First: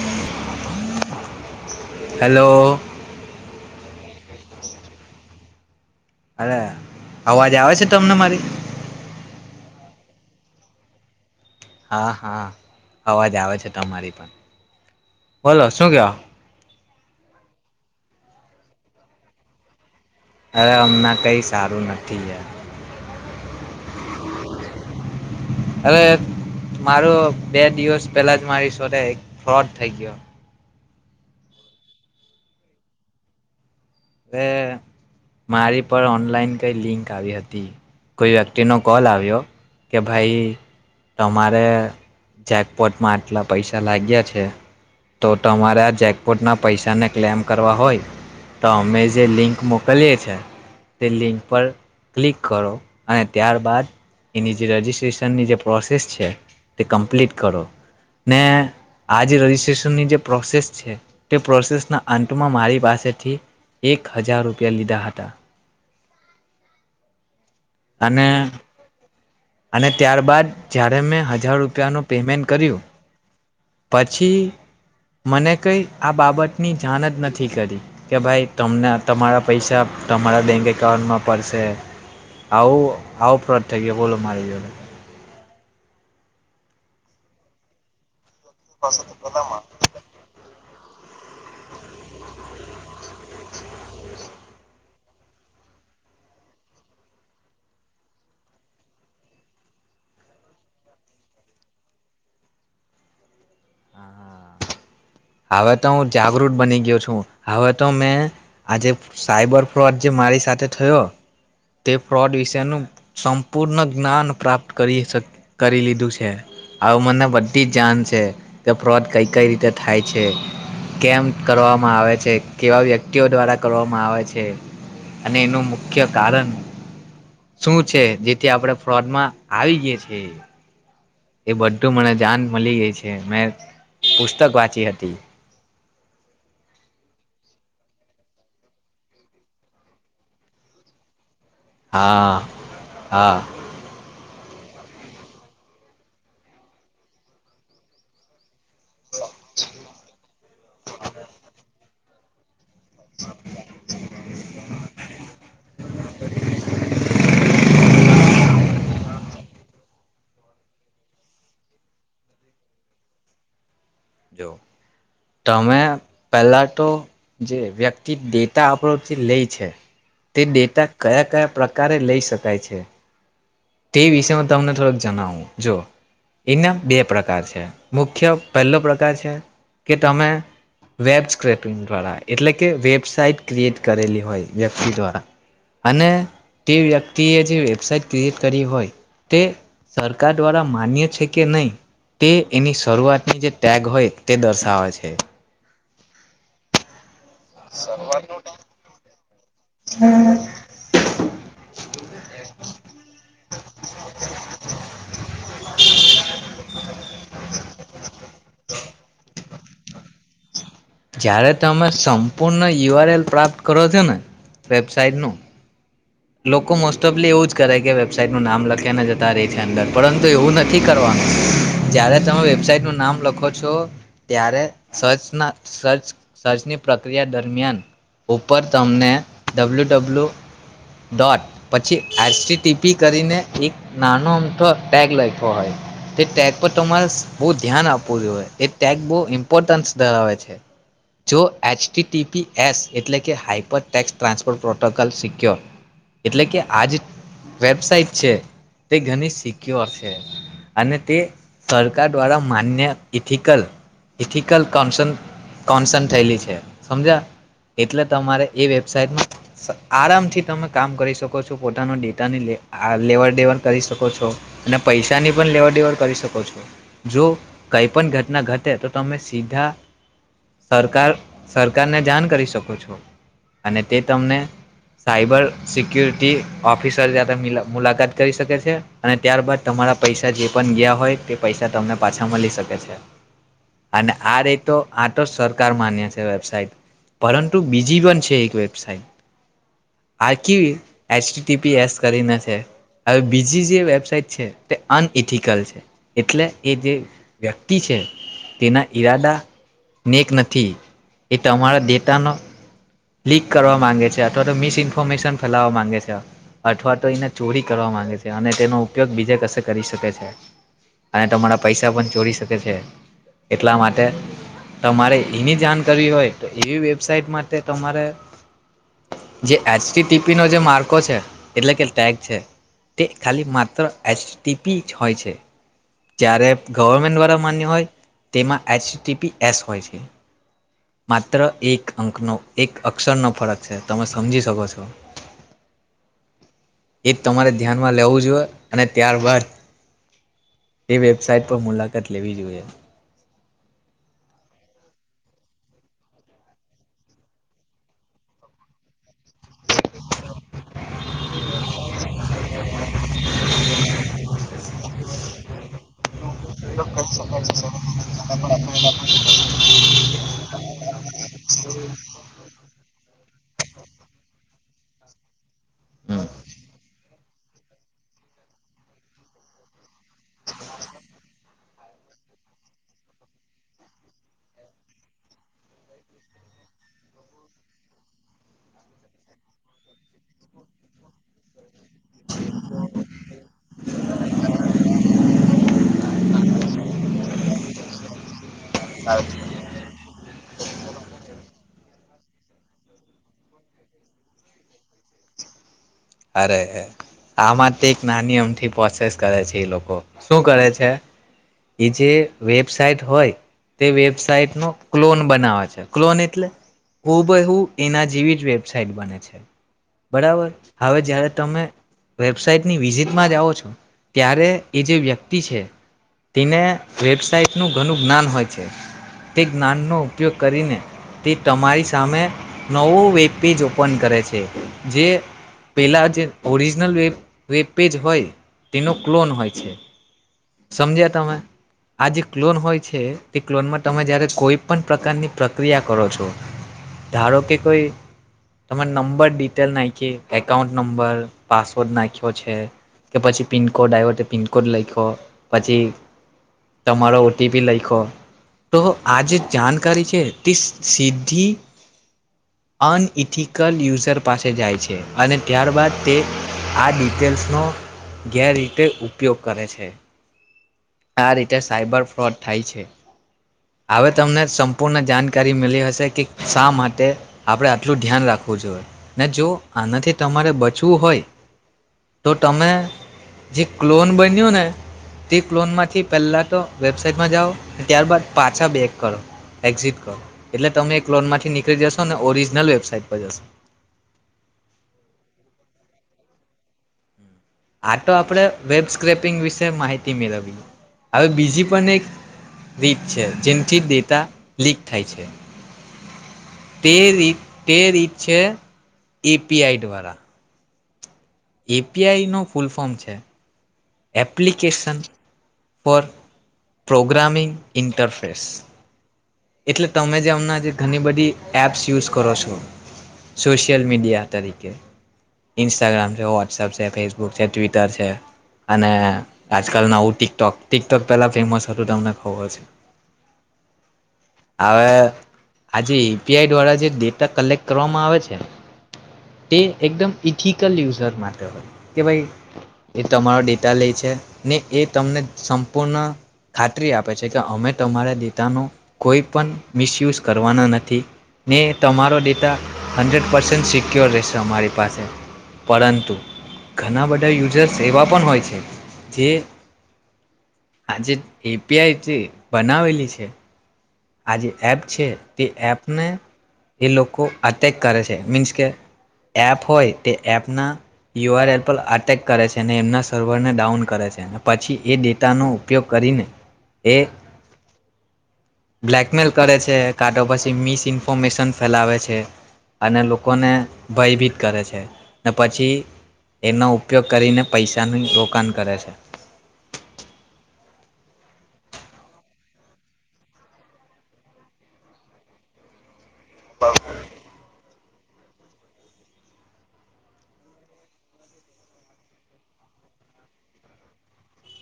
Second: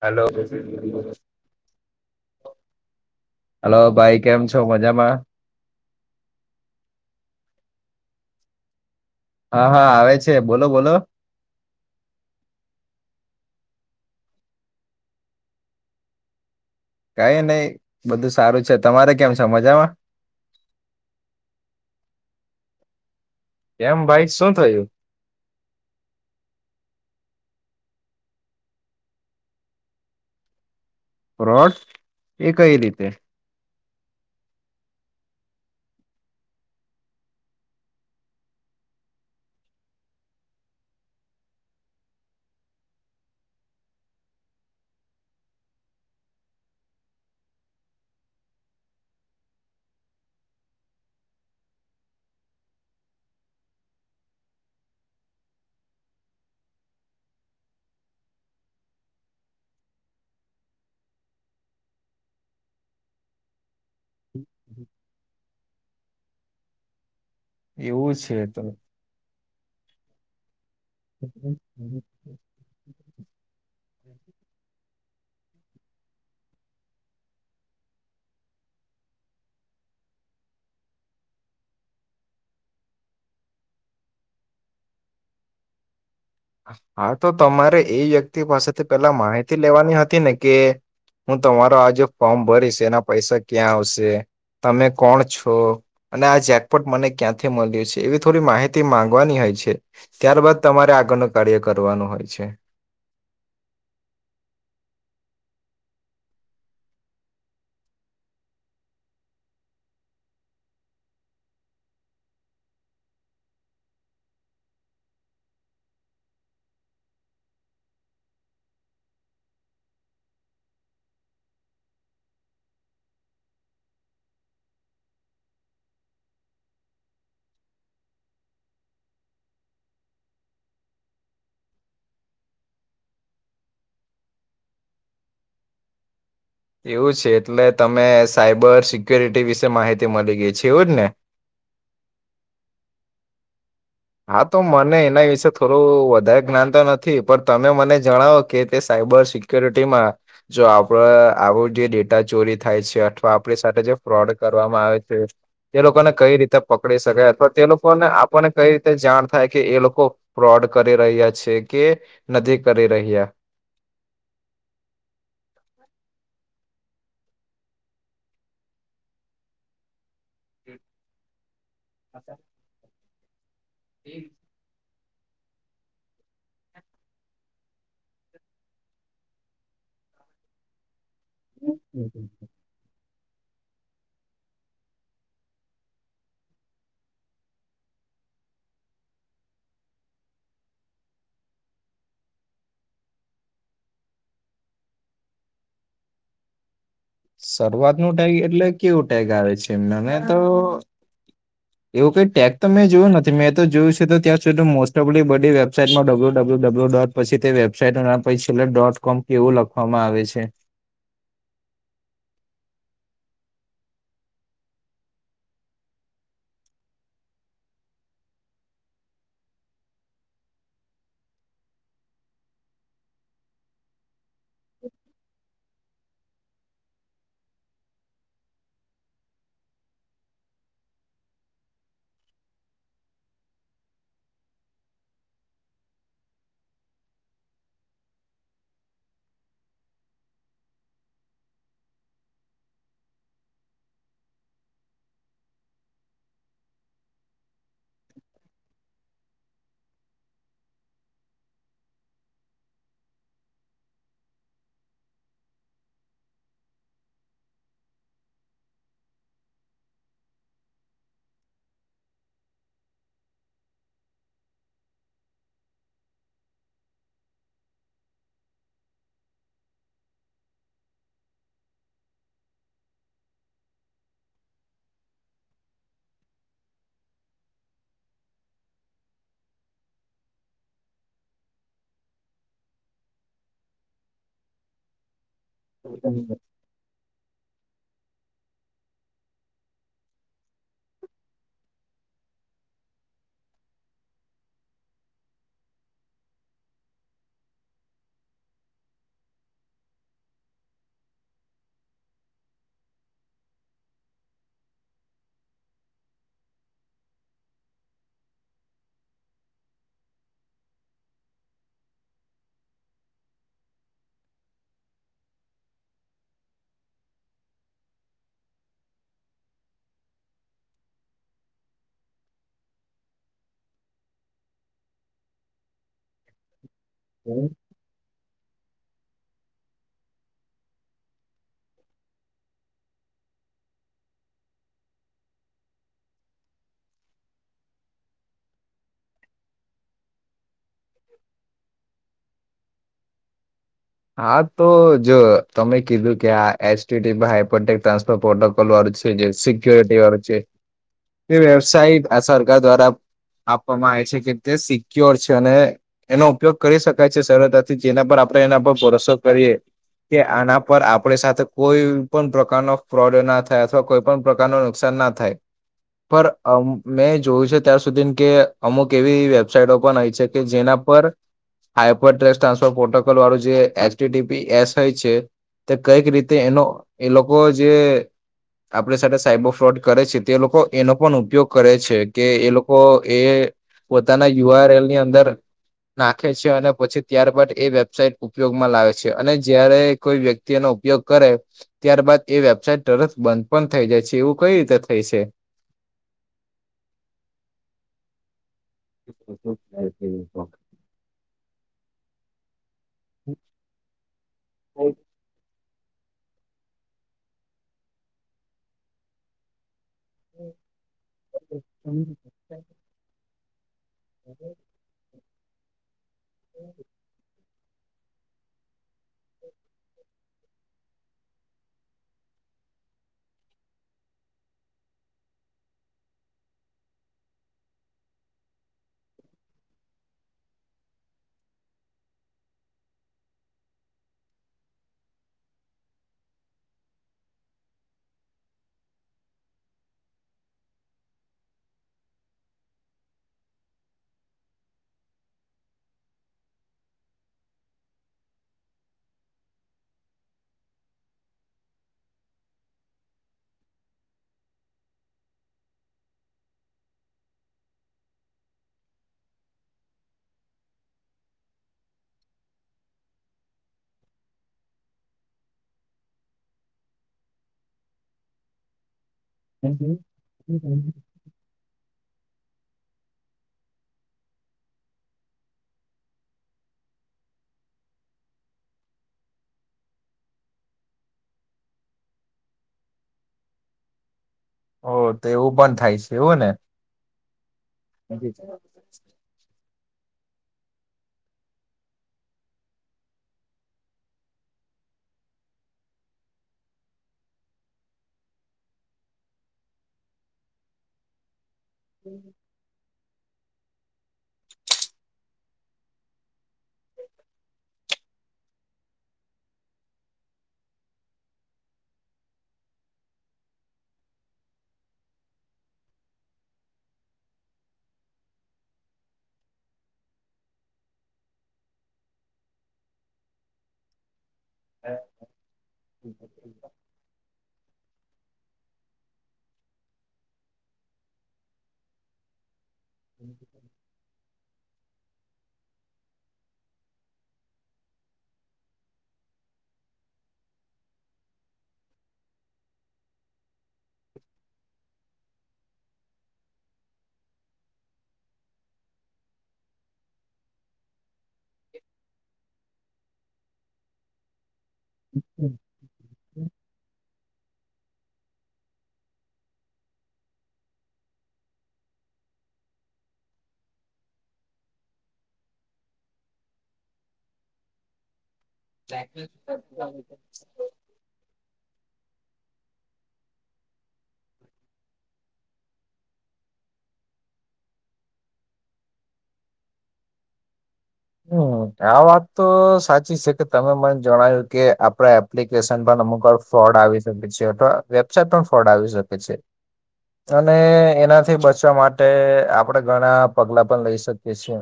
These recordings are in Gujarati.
હલો હલો હલો ભાઈ કેમ છો મજામાં? અરે અવાજ આવે છે તમને મારી? હા આવે છે બોલો બોલો. હા હા અવાજ આવે છે તમારી પણ, બોલો શું કેવો? કઈ નહી બધું સારું છે. તમારે કેમ છે મજામાં? અરે હમણાં કંઈ સારું નથી યાર. કેમ ભાઈ શું થયું? અરે મારો બે દિવસ પેલા જ મારી સોથે એક ફ્રોડ થઈ ગયો. ફ્રોડ એ કઈ રીતે? અવે મારી પર ઓનલાઈન કઈ લિંક આવી હતી. કોઈ વ્યક્તિનો કોલ આવ્યો કે ભાઈ તમારે જેકપોટમાં આટલા પૈસા લાગ્યા છે, તો તમારે આ જેકપોટના પૈસાને ક્લેમ કરવા હોય તો અમે જે લિંક મોકલીએ છે. તે લિંક પર ક્લિક કરો અને ત્યારબાદ એની જે રજીિસ્ટ્રેશનની જે પ્રોસેસ છે તે કમ્પ્લીટ કરો ને આ જે રજીસ્ટ્રેશનની જે પ્રોસેસ છે તે પ્રોસેસના અંતમાં મારી પાસેથી એક હજાર રૂપિયા લીધા હતા. એવું અને છે તો અને ત્યારબાદ જ્યારે મેં હજાર રૂપિયાનું પેમેન્ટ કર્યું પછી મને કઈ આ બાબતની જાણ જ નથી કરી કે ભાઈ તને તમારા પૈસા તમારા બેંક એકાઉન્ટમાં પડશે આવું આવો ફોડ થઈ ગયો બોલો મારી જોડે હા તો તમારે એ વ્યક્તિ પાસેથી પેલા માહિતી લેવાની હતી ને કે હું તમારો આ જે ફોર્મ ભરીશ એના પૈસા ક્યાં આવશે તમે કોણ છો અને આ જેકપટ મને ક્યાંથી મળ્યું છે એવી થોડી માહિતી માંગવાની હોય છે ત્યારબાદ તમારે આગળનો કાર્ય કરવાનું હોય છે. હવે તો હું જાગૃત બની ગયો છું હવે તો મેં આજે સાઈબર ફ્રોડ જે મારી સાથે થયો તે ફ્રોડ વિશેનું સંપૂર્ણ જ્ઞાન પ્રાપ્ત કરી કરી લીધું છે હ મને બધી જ જાણ છે કે ફ્રોડ કઈ કઈ રીતે થાય છે કેમ કરવામાં આવે છે કેવા વ્યક્તિઓ દ્વારા કરવામાં આવે છે અને એનું મુખ્ય કારણ શું છે જેથી આપણે ફ્રોડમાં આવી ગય છે. એ બધું મને જાન મળી ગય છે મેં પુસ્તક વાંચી હતી. એવું છે એટલે તમે સાયબર સિક્ય્યોરિટી વિશે માહિતી મળી ગઈ છે એવું જ ને હા હા. હા તો મને એના વિશે થોડું વધારે જ્ઞાનતા નથી પણ તમે મને જણાવો કે સાયબર સિકુરિટીમાં જો આપડ આવું જેે ચોરી. થાય છે અથવા આપણી સાથે જે ફ્રોડ કરવામાં આવે છે તે લોકોને કઈ રીતે પકડી શકાય અથવા તે લોકોને આપને જાણ થાય કે એ લોકો ફ્રોડ કરી રહ્યા છે કે નથી કરી રહ્યા જો તમે પહેલા તો જે વ્યક્તિ ડેટા આપણથી લે છે. તે ડેટા કયા કયા પ્રકારે લઈ શકાય છે. તે વિષ તમને થોડોક જણાવું જો એને બે પ્રકાર છે મુખ્ય પહેલો પ્રકાર છે કે તમે વેબ સ્ક્રેપિંગ દ્વારા એટલે કે વેબસાઇટ ક્રિએટ કરેલી હોય વ્યક્તિ દ્વારા અને તે વ્યક્તિએ જે વેબસાઇટ ક્રિએટ કરી હોય તે સરકાર દ્વારા માન્ય છે કે નહી તે એની શરૂઆતની જે ટેગ હોય તે દર્શાવે છે. શરૂઆત ન ટેગ એટલે કેવું ટેગ આવે છે એમને તો એવું કઈ ટેગ તો મેં જોયું નથી મેં તો જોયું છે તો ત્યાં સુધી મોસ્ટ ઓફલી બધી વેબસાાઈટમાં ડબલ્યુ ડબલ્યુ ડબલ્યુ ડોટ પછી તે વેબસાાઈટ પલર ડોટ કોમ કેવું લખવામાં આવે છે. જયારે તમે સંપૂર્ણ યુ આર એલ પ્રાપ્ત કરો છો ને વેબસાાઈટ નુ લોકો મોસ્ટ ઓફલી એવું જ કરે કે વેબસાાઈટનું નામ લખ્યાને જતા રહે છે અંદર પરંતુ એવું નથી કરવાનું જ્યારે તમે વેબસાાઈટનું નામ લખો છો ત્યારે સર્ચના સર્ચની પ્રક્રિયા દરમિયાન ઉપર તમને ડબલ્યુ ડબલ્યુ ડોટ પછી એચ ટીપી કરીને એક નાનો અમથો ટેગ લખ્યો હોય તે ટેગ પર તમારે બહુ ધ્યાન આપવું જોય એ ટેગ બહ ઇમ્પોર્ટન્સ ધરાવે છે જો એચ ટી એસ એટલે કે હાઈપર ટેક્સ ટ્રાન્સપો પ્રોટોકોલ સિક્યોર. એટલે કે આજ વેબસાાઈટ છે તે ઘણી સિક્યોર છે અને તે સરકાર દ્વારા માન્ય ઇથિકલ ઇથિકલ કોન્સ કોન્સ થયેલી છે સમજા એટલે તમારે એ વેબસાાઈટમાં આરામથી તમે કામ કરી શકો છો પોતાનો ડેટાની લેવડ દેવડ કરી શકો છો અને પૈસાની પણ લેવડ દેવડ કરી શકો છો જો કંઈ પણ ઘટના ઘટે તો તમે સીધા સરકાર સરકારને જાણ કરી શકો છો અને તે તમને સાયબર સિક્યુરિટી ઓફિસર જા મુલાકાત કરી શકે છે અને ત્યારબાદ તમારા પૈસા જે પણ ગયા હોય તે પૈસા તમને પાછા મળી શકે છે અને આ રેતો આ સરકાર માન્ય છે વેબસાઇટ પરંતુ બીજી પણ છે એક વેબસાઇટ આ કેવી એચડી ટટીપી એસ કરીને છે હવે બીજી જે વેબસાઇટ છે તે અનઇથિકલ છે એટલે એ જે વ્યક્તિ છે તેના ઈરાદા નેક નથી એ તમારા ડેટાનો લીક કરવા માંગે છે અથવા તો મિસ ઇન્ફોર્મેશન ફેલાવવા માંગે છે અથવા તો એને ચોરી કરવા માંગે છે અને તેનો ઉપયોગ બીજે કસે કરી શકે છે અને તમારા પૈસા પણ ચોરી શકે છે એટલા માટે તમારે એની જાણ કરવી હોય તો એવી વેબસાઇટ માટે તમારે જે એચ ટી ટી પીનો જે માર્કો છે એટલે કે ટેગ છે તે ખાલી માત્ર એચ ટી પી જ હોય છે. ત્યારે ગવર્મેન્ટ દ્વારા માન્ય હોય તેમાં એચ ટી પી એસ હોય છે માત્ર એક અંકનો એક અક્ષરનો ફરક છે તમે સમજી શકો છો એ તમારે ધ્યાનમાં લેવું જોઈએ અને ત્યારબાદ એ વેબસાઇટ પર મુલાકાત લેવી જોઈએ. હા તો જો તમે કીધું કે આ એસટી હપટેક ટ્રાન્સપોર્ પ્રોટોકોલ વાળું છે જે સિક્યોરિટી વાળું છે તે વેબસાઇટ આ સરકાર દ્વારા આપવામાં આવે છે કે તે સિક્યોર છે અને એનો ઉપયોગ કરી શકાય છે સરળતાથી જેના પર આપણે એના પર કરીએ કે આના પર આપણી સાથે કોઈ પણ પ્રકારનો ફ્રોડ ના થાય અથવા કોઈ પણ પ્રકાર ન નુકસાન ના થાય પર હમ અ મેંજ જોયું છે ત્યાં સુધી કે અમુક એવી વેબસાાઈટો પણ હોય છે કે જેના પર હાઈપર ટ્રેક્ ટ્રાન્સફર પોર્ટકોલ વાળું જે H T T P S હોય છે તે કઈક રીતે એનો એ લોકો જે આપડી સાથે સાયબર ફ્રોડ કરે છે તે લોકો એનો પણ ઉપયોગ કરે છે કે એ લોકો એ પોતાના યુઆર એલ ની અંદર નાખે છે અને પછી ત્યારબાદ એ વેબસાઇટ ઉપયોગમાં લાવે છે અને જયારે કોઈ વ્યક્તિ એનો ઉપયોગ કરે ત્યારબાદ એ વેબસાઇટ તરત બંધ પણ થઈ જાય છે એવું કઈ રીતે થઈ છે. અરે રે આમાં તો એક નાની અમથી પ્રોસેસ કરે છે એ લોકો શું કરે છે? એ જે વેબ સાઇટ હોય તે વેબસાઇટ નો ક્લોન બનાવે છે ક્લોન એટલે હું બ હું એના જેવી જ વેબસાઇટ બને છે બરાબર હવે જયારે તમે વેબસાાઈટની વિઝિટમાં જાઓ [inaudible] ત્યારે એ જે વ્યક્તિ પી છે. તને વેબસઇટ ન ઘણું જ્ઞાન હોય છે તે જ્ઞાનનો ઉપયોગ કરીને તે તમારી સામે નવો વેબ પેજ ઓપન કરે છે જે પહેલાં જે ઓરિજનલ વેબ વેબ પેજ હોય તેનો ક્લોન હોય છે. સમજ્યા તમે આ જે ક્લોન હોય છે તે ક્લોનમાં તમે જયારે કોઈ પણ પ્રકારની પ્રક્રિયા કરો છો ધારો કે કોઈ તમે નંબર ડિટેલ નાખી એકાઉન્ટ નંબર પાસવર્ડ નાખ્યો છે કે પછી પિનકોડ આયવો પિનકોડ લયખો પછી તમારો ઓટીપી લખો તો આ જે જાણકારી છે તે સીધી અનઇથિકલ યુઝર પાસે જાય છે અને ત્યારબાદ તે આ ડિટેલ્સનો ગેરરીતે ઉપયોગ કરે છે. આ રીતે સાઈબર ફ્રોડ થાય છે હવે તમને સંપૂર્ણ જાણકારી મળી હશે કે શા માટે આપણે આટલું ધ્યાન રાખવું જોઈએ. ને જો આનાથી તમારે બચવું હોય તો તમે જે ક્લોન બન્યું ને તે ક્લોન માંથી પહેલા તો વેબસાાઈટમાં જાઓ ત્યારબાદ પાછા બેક કરો એક્ઝિટ કરો એટલે તમે એ ક્લોન માંથી નીકળી જશો ને ઓરિજિનલ વેબસાાઈટ પર જશો. ઓ તો એવું પણ થાય છે એવું ને, આ તો આપડે વેબ સ્ક્રેપિંગ વિશે માહિ થી મેળવવી હવે બીજી પન એક રીત છે જેનથી ડેટા લીક થાય છે. તે રીત તે રીત છે એ-પી-આઈ દ્વારા એ-પી-આઈનો ફૂલ ફોર્મ છે. એપ્લિકેશન પર પ્રોગ્રામીંગ ઇન્ટરફેસ એટલે તમે જે અમણાં જે ઘણી બધી એપ્સ યુઝ કરો છો સોશિયલ મીડિયા તરીકે ઇન્સ્ટાગ્રામ છે વોટ્સઅપ છે ફેસબુક છે ટ્વિટર છે અને આજકાલ નવું ટિકટોક ટિકટોક પેલા ફેમસ હતું તમને ખબર છે. આવે આજે યુ પી આઈ દ્વારા જે ડેટા કલેક્ટ કરવામાં આવે છે તે એકદમ ઇથિકલ યુઝર માટે હોય કે ભાઇ એ તમારો ડેટા લેય છે ને એ તમને સંપૂર્ણ ખાતરી આપે છે કે અમે તમારા ડેટાનો કોઈ પણ મિસયુઝ કરવાના નથી ને તમારો ડેટા હન્ડ્રેડ પર્સેન્ટ સી સિક્યોર રહેશે અમારી પાસે પરંતુ ઘણા બધા યુઝર્સ એવા પણ હોય છે જે આજે એ પી આઈ છે. બનાવેલી છે. આજે. એપ છે તે એપને એ લોકો અટેક કરે છે મીન્સ કે એપ હોય તે એપના યુ આર એલ પર અટેક કરે છે ને એમના સર્વરને ડાઉન કરે છે પછી એ ડેટાનો ઉપયોગ કરીને એ બ્લેકમેલ કરે છે કાંતો પછી મિસ ઇન્ફોર્મેશન ફેલાવે છે. અને લોકોને ભયભીત કરે છે ને પછી એનો ઉપયોગ કરીને પૈસાનું રોકાણ કરે છે. હમ આ વાત તો સાચી છે કે તમે મને જણાવ્યું કે આપડા એપ્લિકેશન પણ અમુક પર ફ્રોડ આવી શકે છે અથવા વેબસાઇટ પણ ફ્રોડ આવી શકે છે અને એનાથી બચવા માટે આપડે ઘણા પગલા પણ લઈ શકીએ છીએ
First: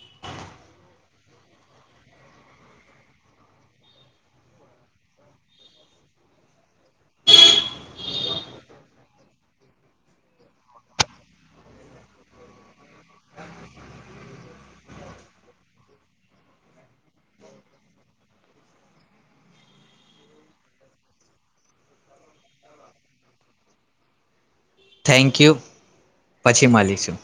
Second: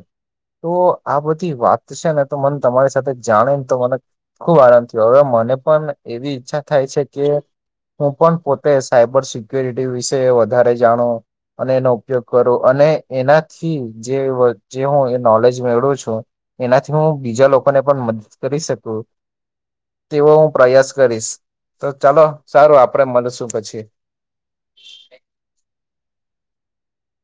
તો આ બધી વાત છે ને તો મને તમારી સાથે જાણે ને તો મને ખુબ આનંદ થયો હવે મને પણ એવી ઈચ્છા થાય છે કે હું પણ પોતે સાયબર સિક્યોરિટી વિશે વધારે જાણુ અને એનો ઉપયોગ કરું અને એનાથી જે વ હું એ નોલેજ મેળવુ છું એનાથી હું બીજા લોકોને પણ મદદ કરી શકું તેવો હું પ્રયાસ કરીશ તો ચાલો સારું આપડે મળશું પછી. Thank you. પછી મળલીશું.